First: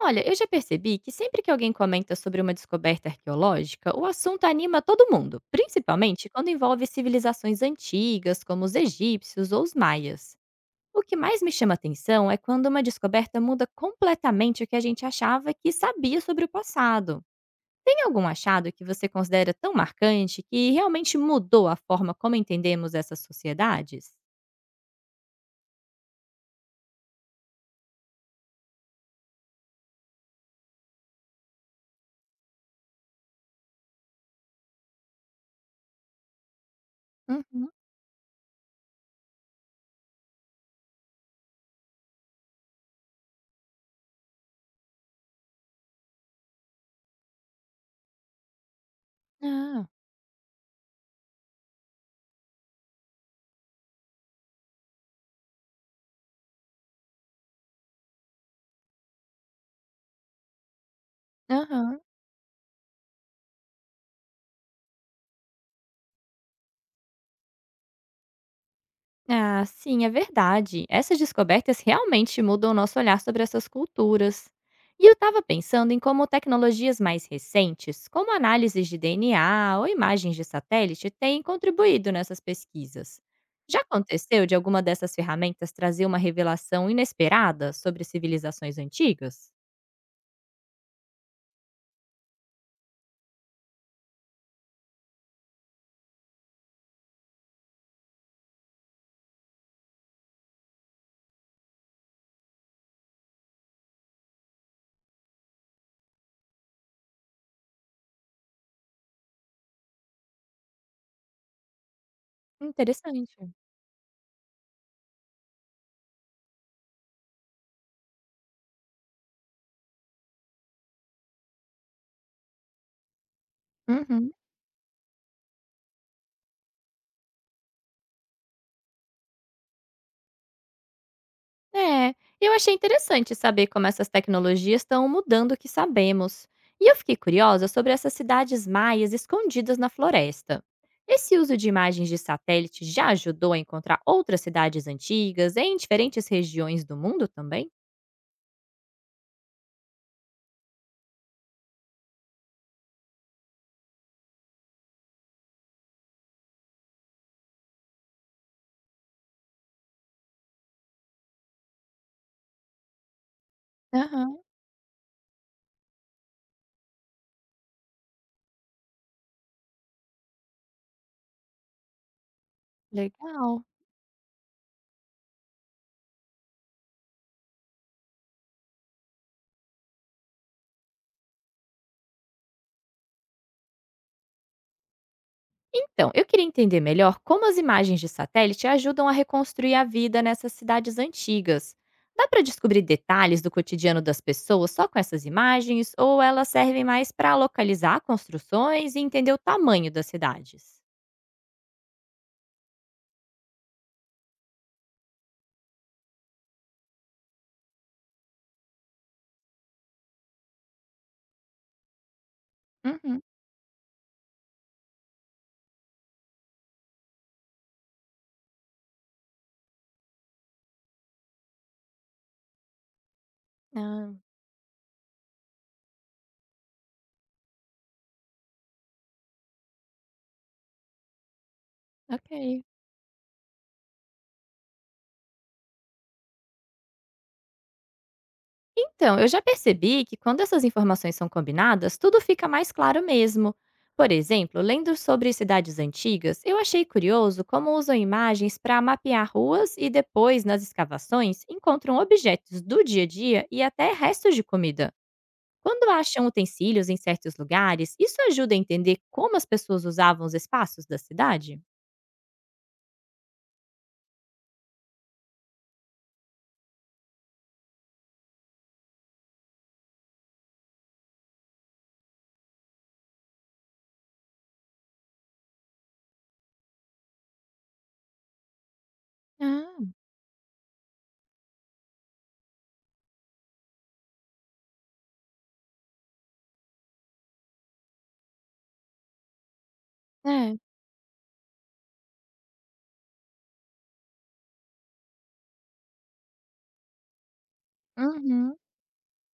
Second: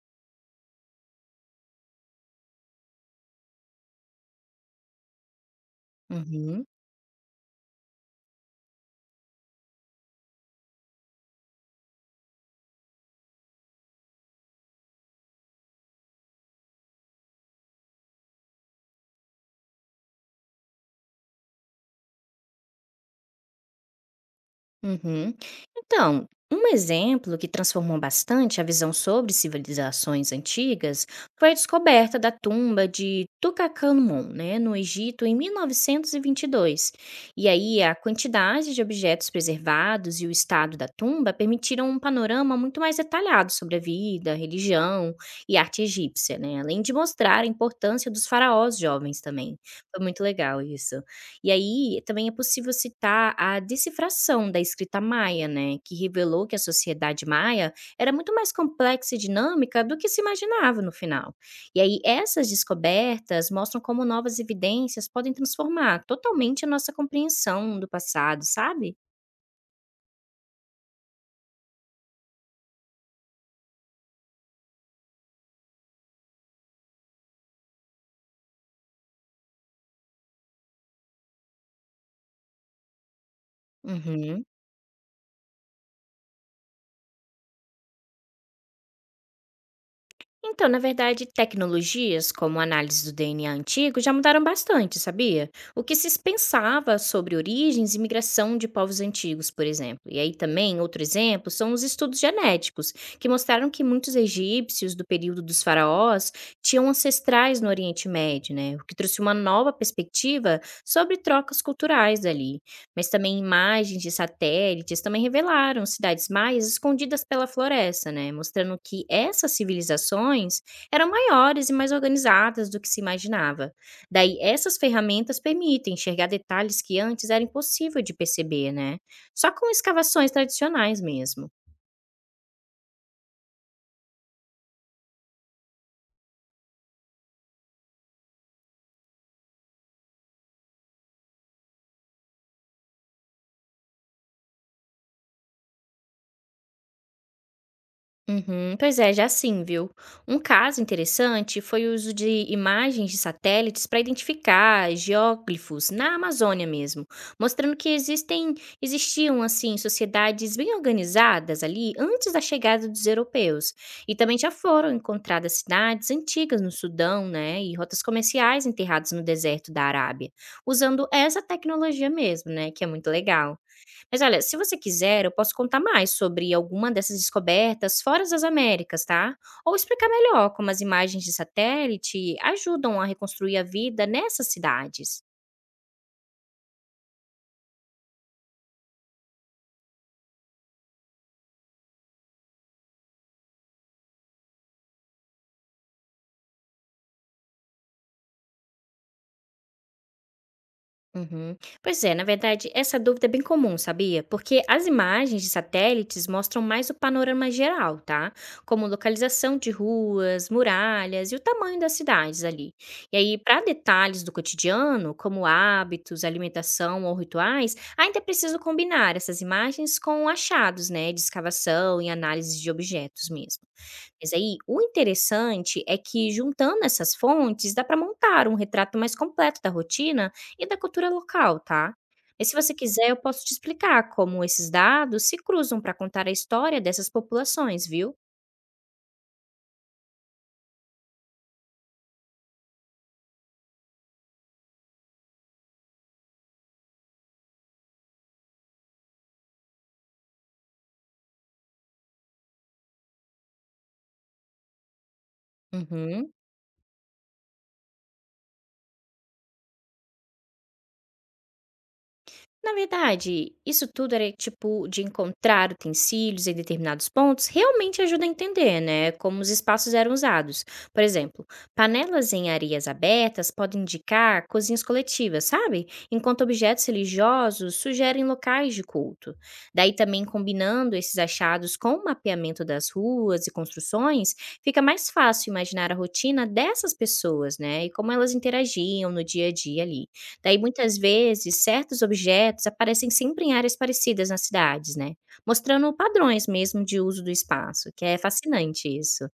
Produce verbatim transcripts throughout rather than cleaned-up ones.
Olha, eu já percebi que sempre que alguém comenta sobre uma descoberta arqueológica, o assunto anima todo mundo, principalmente quando Uhum, envolve civilizações antigas, como os egípcios ou os maias. O que mais me chama atenção é quando uma descoberta muda completamente o que a gente achava que sabia sobre o passado. Tem algum achado que você considera tão marcante que realmente mudou a forma como entendemos essas sociedades? uhum. Então, um exemplo que transformou bastante a visão sobre civilizações antigas foi a descoberta da tumba de Tutankhamon, né, no Egito, em mil novecentos e e vinte e dois. E Uhum. aí a quantidade de objetos preservados e o estado da tumba permitiram um panorama muito mais detalhado sobre a vida, religião e arte egípcia, né, além de mostrar a importância dos faraós jovens também. Ah, Foi muito legal isso. E aí, também é possível citar a decifração da escrita maia, né, que revelou que a sociedade maia era muito mais complexa e dinâmica do que se imaginava no final. E aí, aham. essas descobertas mostram como novas evidências podem transformar totalmente a nossa compreensão do passado, sabe? Ah, sim, é verdade. Essas descobertas realmente mudam o nosso olhar sobre essas culturas. E eu estava pensando em como tecnologias mais recentes, como análises de D N A ou imagens de satélite, têm contribuído nessas pesquisas. Já Uhum. aconteceu de alguma dessas ferramentas trazer uma revelação inesperada sobre civilizações antigas? Então, na verdade, tecnologias como análise do D N A antigo já mudaram bastante, sabia? O que se pensava sobre origens e migração de povos antigos, por exemplo. E aí também, outro exemplo, são os estudos genéticos, que mostraram que muitos egípcios do período dos faraós tinham ancestrais no Oriente Médio, né? O que trouxe uma nova perspectiva sobre trocas culturais ali, mas Interessante. também imagens de satélites também revelaram cidades maias escondidas pela floresta, né, mostrando que essas civilizações eram maiores e mais organizadas do que se imaginava. Uhum. Daí, essas ferramentas permitem enxergar detalhes que antes era impossível de perceber, né? Só com escavações tradicionais mesmo. É, eu achei interessante saber como essas tecnologias estão mudando o que sabemos. E eu fiquei curiosa sobre essas cidades maias escondidas na floresta. Esse uso de imagens de satélite já ajudou a encontrar outras cidades antigas em diferentes regiões do mundo também? Uhum, pois é, já sim, viu? Um caso interessante foi o uso de imagens de satélites para identificar geóglifos na Amazônia mesmo, mostrando que existem, existiam assim sociedades bem organizadas ali antes da chegada dos europeus. E Aham, também já foram encontradas cidades antigas no Sudão, né, e rotas comerciais enterradas no deserto da Arábia, usando essa tecnologia mesmo, né, que é muito legal. legal. Mas olha, se você quiser, eu posso contar mais sobre alguma dessas descobertas fora das Américas, tá? Ou explicar melhor como as imagens de satélite ajudam a reconstruir a vida nessas cidades. Então, eu queria entender melhor como as imagens de satélite ajudam a reconstruir a vida nessas cidades antigas. Dá para descobrir detalhes do cotidiano das pessoas só com essas imagens ou elas servem mais para localizar construções e entender o tamanho das cidades? Uhum. Pois é, na verdade, essa dúvida é bem comum, sabia? Porque as imagens de satélites mostram mais o panorama geral, tá? Como localização de ruas, muralhas e o tamanho das cidades ali. E Uhum. aí, para detalhes do cotidiano, como hábitos, alimentação ou rituais, ainda é preciso combinar essas imagens com achados, né, de escavação e análise de objetos mesmo. Ah, Mas aí, o interessante é que juntando essas fontes dá para montar um retrato mais completo da rotina e da cultura local, tá? E se ok. você quiser, eu posso te explicar como esses dados se cruzam para contar a história dessas populações, viu? Então, eu já percebi que quando essas informações são combinadas, tudo fica mais claro mesmo. Por exemplo, lendo sobre cidades antigas, eu achei curioso como usam imagens para mapear ruas e depois, nas escavações, encontram objetos do dia a dia e até restos de comida. Quando acham Uhum. utensílios em certos lugares, isso ajuda a entender como as pessoas usavam os espaços da cidade? Na verdade, isso tudo era tipo de encontrar utensílios em determinados pontos realmente ajuda a entender, né, como os espaços eram usados. Por exemplo, panelas em areias abertas podem indicar cozinhas coletivas, sabe? Enquanto objetos religiosos sugerem locais de culto. Daí Ah, também combinando esses achados com o mapeamento das ruas e construções, fica mais fácil imaginar a rotina dessas pessoas, né, e como elas interagiam no dia a dia ali. é. Daí, muitas vezes, certos objetos aparecem sempre em áreas parecidas nas cidades, né? Mostrando padrões mesmo de uso do espaço, que é Uhum. fascinante isso.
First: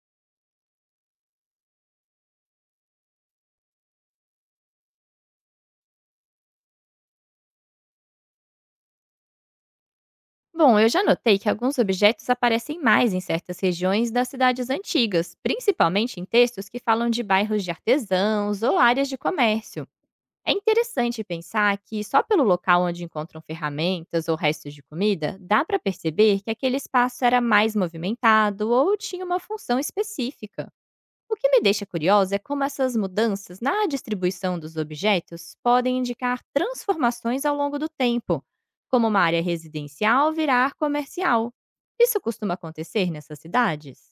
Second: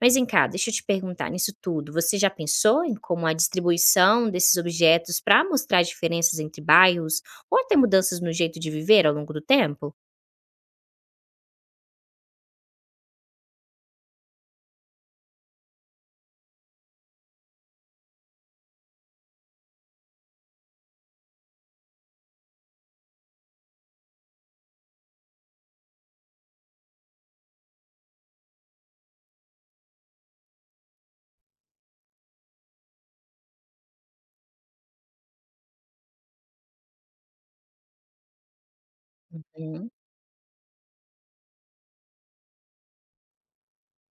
Mas vem cá, deixa eu te perguntar nisso tudo. Você já pensou em como a distribuição desses objetos para mostrar diferenças entre bairros ou até mudanças no jeito de viver ao longo do tempo? Bom, eu já notei que alguns objetos aparecem mais em certas regiões das cidades antigas, principalmente em textos que falam de bairros de artesãos ou áreas de comércio. É interessante pensar que só pelo local onde encontram ferramentas ou restos de comida, dá para perceber que aquele espaço era mais movimentado ou tinha uma função específica. O que me deixa curiosa é como essas mudanças na distribuição dos objetos podem indicar transformações ao longo do tempo, como uma área Uhum. residencial virar comercial. Isso costuma acontecer nessas cidades?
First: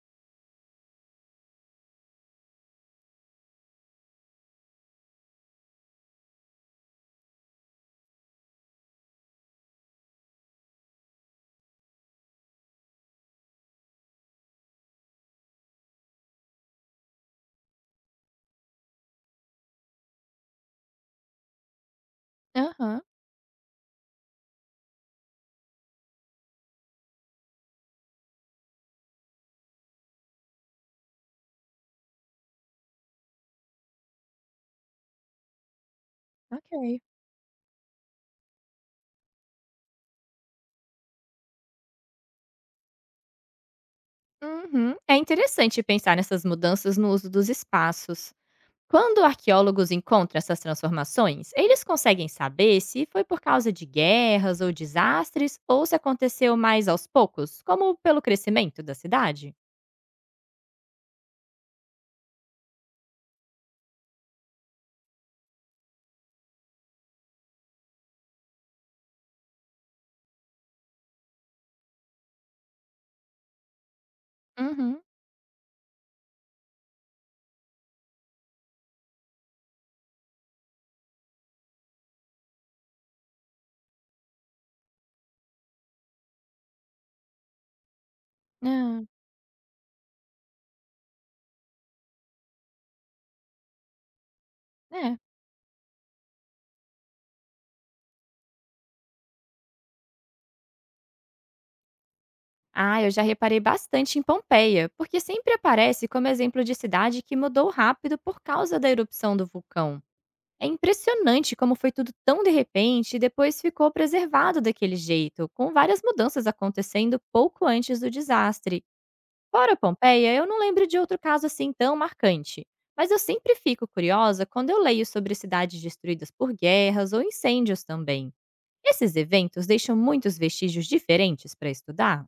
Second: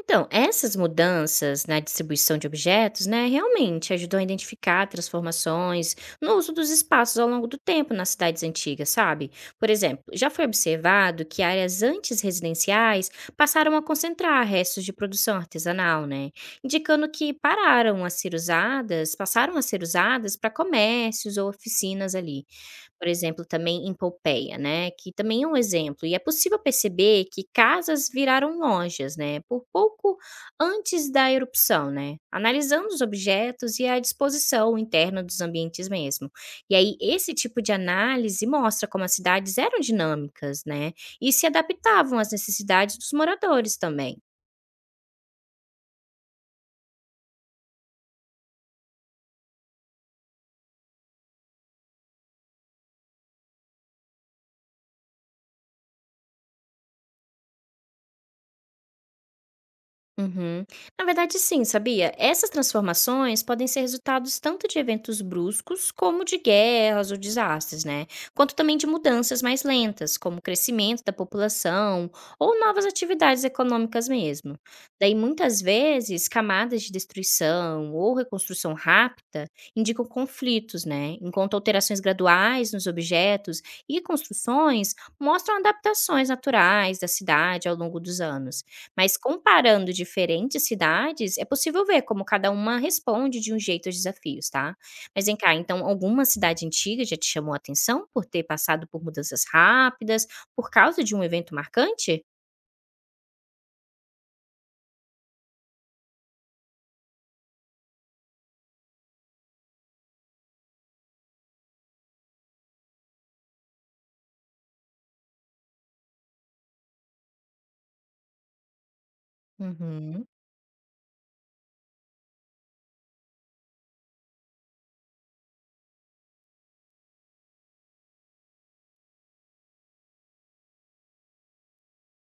Então, essas mudanças na distribuição de objetos, né, realmente ajudou a identificar transformações no uso dos espaços ao longo do tempo nas cidades antigas, sabe? Por exemplo, já foi observado que áreas antes residenciais passaram a concentrar restos de produção artesanal, né, indicando que pararam a ser usadas, passaram a ser usadas para comércios ou oficinas ali. Aham, Por exemplo, também em Pompeia, né, que também é um exemplo. E é possível perceber que casas viraram lojas, né, por pouco antes da erupção, né, analisando os objetos e a disposição interna dos ambientes mesmo. E aí ok. esse tipo de análise mostra como as cidades eram dinâmicas, né, e se adaptavam às necessidades dos moradores também. Uhum. É interessante pensar nessas mudanças no uso dos espaços. Quando arqueólogos encontram essas transformações, eles conseguem saber se foi por causa de guerras ou desastres ou se aconteceu mais aos poucos, como pelo crescimento da cidade? Uhum. Na verdade, sim, sabia? Essas transformações podem ser resultados tanto de eventos bruscos, como de guerras ou desastres, né? Quanto também de mudanças mais lentas, como o crescimento da população ou novas atividades econômicas mesmo. Uhum. Daí, muitas vezes, camadas de destruição ou reconstrução rápida indicam conflitos, né? Enquanto alterações graduais nos objetos e construções mostram adaptações naturais da cidade ao longo dos anos. Hã. Mas comparando diferentes cidades, é possível ver como cada uma responde de um jeito aos desafios, tá? É. Mas vem cá, então alguma cidade antiga já te chamou a atenção por ter passado por mudanças rápidas, por causa de um evento marcante? Ah, eu já reparei bastante em Pompeia, porque sempre aparece como exemplo de cidade que mudou rápido por causa da erupção do vulcão. É impressionante como foi tudo tão de repente e depois ficou preservado daquele jeito, com várias mudanças acontecendo pouco antes do desastre. Fora Uhum. Pompeia, eu não lembro de outro caso assim tão marcante. Mas eu sempre fico curiosa quando eu leio sobre cidades destruídas por guerras ou incêndios também. Esses eventos deixam muitos vestígios diferentes para estudar?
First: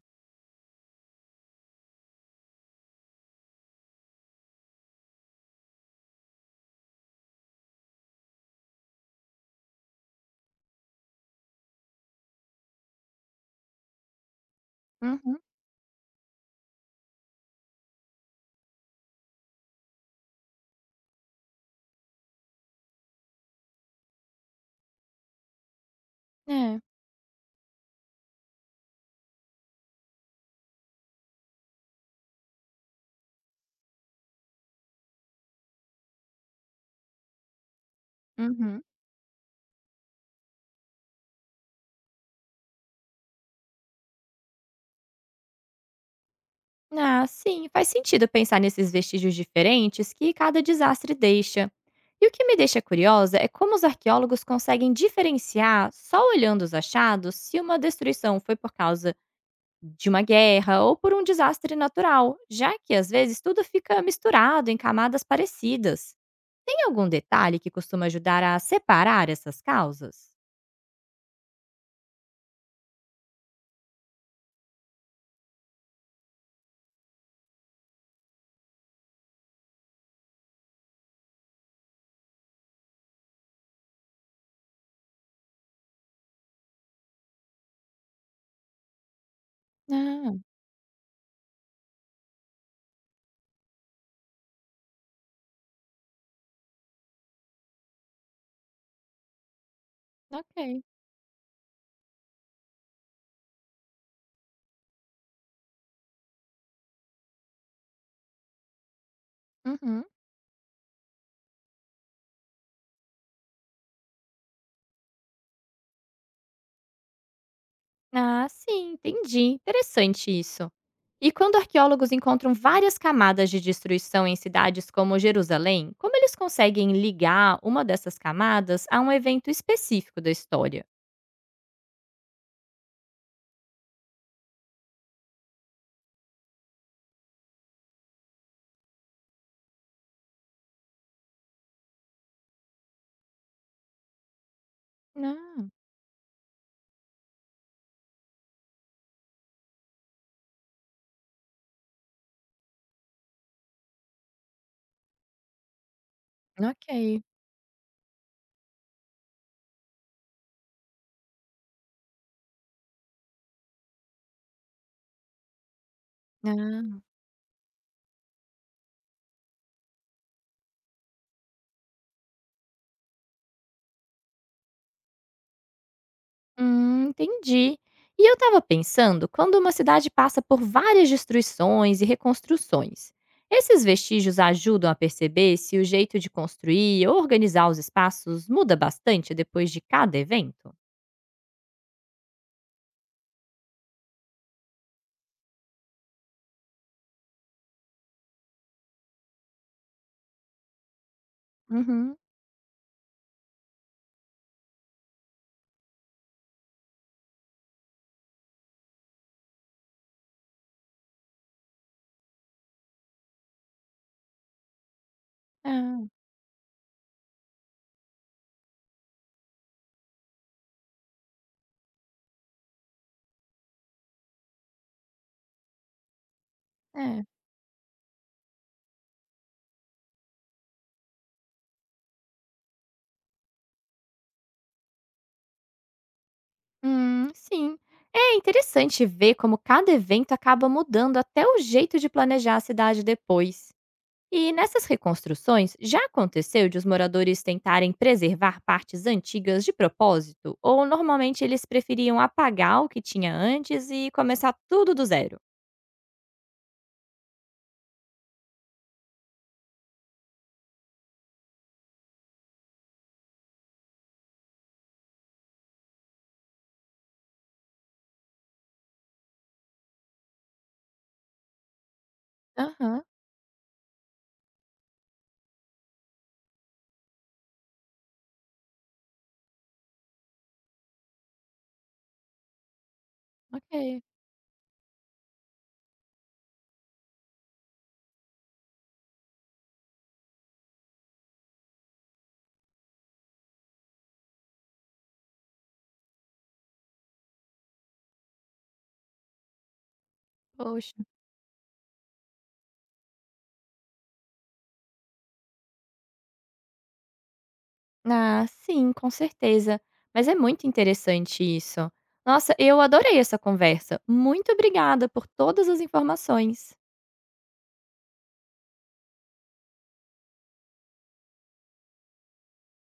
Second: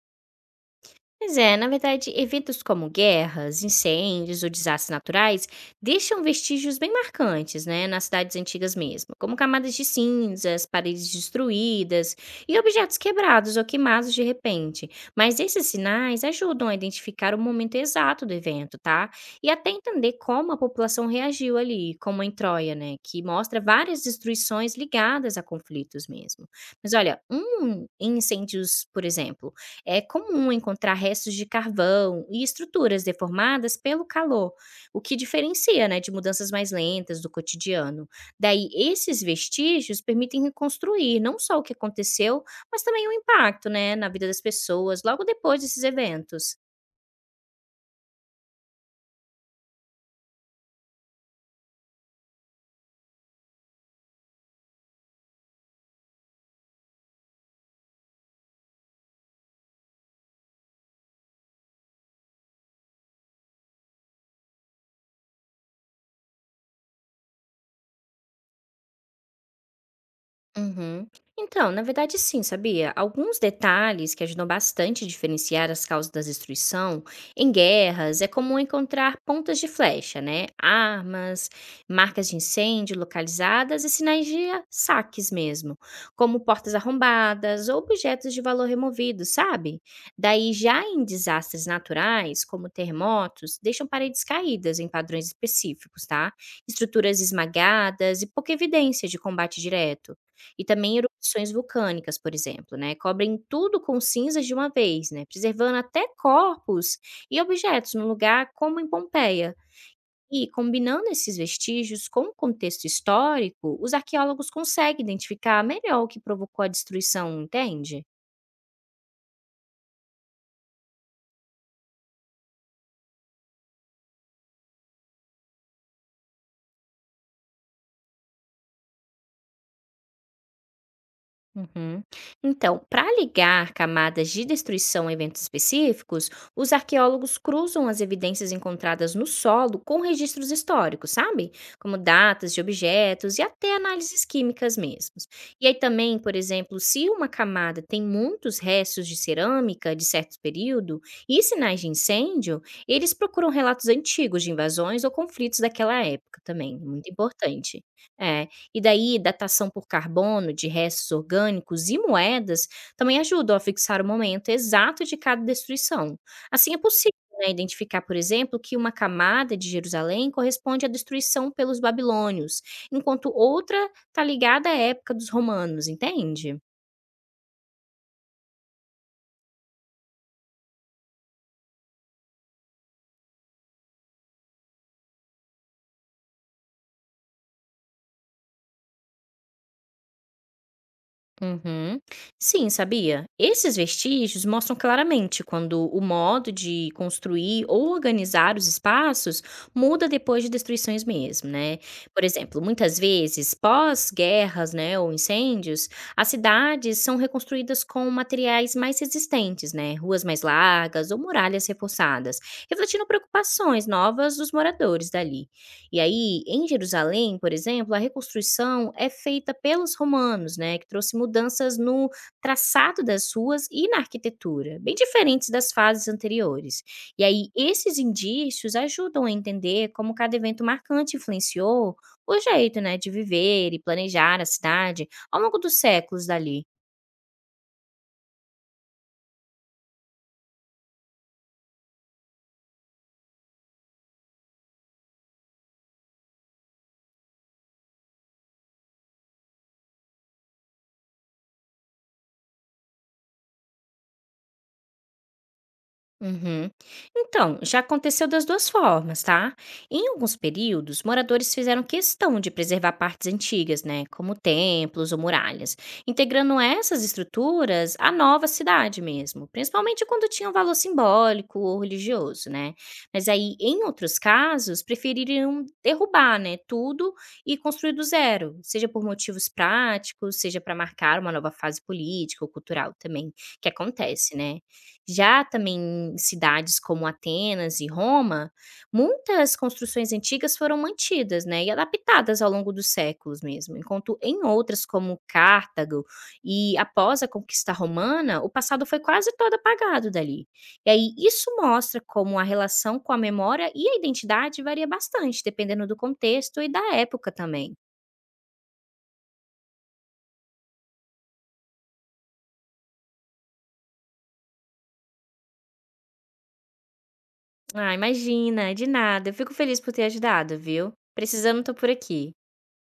Pois é, na verdade, eventos como guerras, incêndios ou desastres naturais deixam vestígios bem marcantes, né, nas cidades antigas mesmo, como camadas de cinzas, paredes destruídas e objetos quebrados ou queimados de repente. Mas Uhum, esses sinais ajudam a identificar o momento exato do evento, tá? E até entender como a população reagiu ali, como em Troia, né, que mostra várias destruições ligadas a conflitos mesmo. é. Mas olha, um incêndios, por exemplo, é comum encontrar restos de carvão e estruturas deformadas pelo calor, o que diferencia, né, de mudanças mais lentas do cotidiano. Daí, Uhum. esses vestígios permitem reconstruir não só o que aconteceu, mas também o impacto, né, na vida das pessoas logo depois desses eventos. Ah, sim, faz sentido pensar nesses vestígios diferentes que cada desastre deixa. E o que me deixa curiosa é como os arqueólogos conseguem diferenciar, só olhando os achados, se uma destruição foi por causa de uma guerra ou por um desastre natural, já que às vezes tudo fica misturado em camadas parecidas. Tem algum detalhe que costuma ajudar a separar essas causas? Uhum. Então, na verdade, sim, sabia? Alguns detalhes que ajudam bastante a diferenciar as causas da destruição em guerras é comum encontrar pontas de flecha, né? Armas, marcas de incêndio localizadas e sinais de a- saques mesmo, como portas arrombadas ou objetos de valor removidos, sabe? Ah, Daí, já em desastres naturais, como terremotos, deixam paredes caídas em padrões específicos, tá? Estruturas esmagadas e pouca evidência de combate direto. E ok. também erupções vulcânicas, por exemplo, né? Cobrem tudo com cinzas de uma vez, né? Preservando até corpos e objetos no lugar, como em Pompeia. Uhum. E combinando esses vestígios com o contexto histórico, os arqueólogos conseguem identificar melhor o que provocou a destruição, entende? Ah, sim, entendi. Interessante isso. E quando arqueólogos encontram várias camadas de destruição em cidades como Jerusalém, como eles conseguem ligar uma dessas camadas a um evento específico da história? Uhum. Então, para ligar camadas de destruição a eventos específicos, os arqueólogos cruzam as evidências encontradas no solo com registros históricos, sabe? Como datas de objetos e até análises químicas mesmos. E Ah, aí também, por exemplo, se uma camada tem muitos restos de cerâmica de certo período e sinais de incêndio, eles procuram relatos antigos de invasões ou conflitos daquela época também. Muito ok. importante. É, e daí, datação por carbono de restos orgânicos e moedas também ajudam a fixar o momento exato de cada destruição. Assim, é Ah, possível, né, identificar, por exemplo, que uma camada de Jerusalém corresponde à destruição pelos babilônios, enquanto outra está ligada à época dos romanos, entende? hum, entendi. E eu estava pensando, quando uma cidade passa por várias destruições e reconstruções, esses vestígios ajudam a perceber se o jeito de construir ou organizar os espaços muda bastante depois de cada evento? Uhum. Sim, sabia? Esses vestígios mostram claramente quando o modo de construir ou organizar os espaços muda depois de destruições mesmo, né? Uhum. Por exemplo, muitas vezes, pós-guerras, né, ou incêndios, as cidades são reconstruídas com materiais mais resistentes, né? Ruas mais largas ou muralhas reforçadas, refletindo preocupações novas dos moradores dali. E É, aí, em Jerusalém, por exemplo, a reconstrução é feita pelos romanos, né, que trouxe mudanças no traçado das ruas e na arquitetura, bem diferentes das fases anteriores. E é. aí, esses indícios ajudam a entender como cada evento marcante influenciou o jeito, né, de viver e planejar a cidade ao longo dos séculos dali. Hum, sim. É interessante ver como cada evento acaba mudando até o jeito de planejar a cidade depois. E nessas reconstruções, já aconteceu de os moradores tentarem preservar partes antigas de propósito? Ou normalmente eles preferiam apagar o que tinha antes e começar tudo do zero? Uhum. Então, já aconteceu das duas formas, tá? Em alguns períodos, moradores fizeram questão de preservar partes antigas, né? Como templos ou muralhas, integrando essas estruturas à nova cidade mesmo, principalmente quando tinham valor simbólico ou religioso, né? Aham, Mas aí, em outros casos, preferiram derrubar, né? Tudo e construir do zero, seja por motivos práticos, seja para marcar uma nova fase política ou cultural também, que ok. acontece, né? Já também em cidades como Atenas e Roma, muitas construções antigas foram mantidas, né, e adaptadas ao longo dos séculos mesmo, enquanto em outras, como Cartago e após a conquista romana, o passado foi quase todo apagado dali. E Poxa. aí isso mostra como a relação com a memória e a identidade varia bastante, dependendo do contexto e da época também. Ah, sim, com certeza. Mas é muito interessante isso. Nossa, eu adorei essa conversa. Muito obrigada por todas as informações. Ah, imagina, de nada. Eu fico feliz por ter ajudado, viu? Precisando, tô por aqui.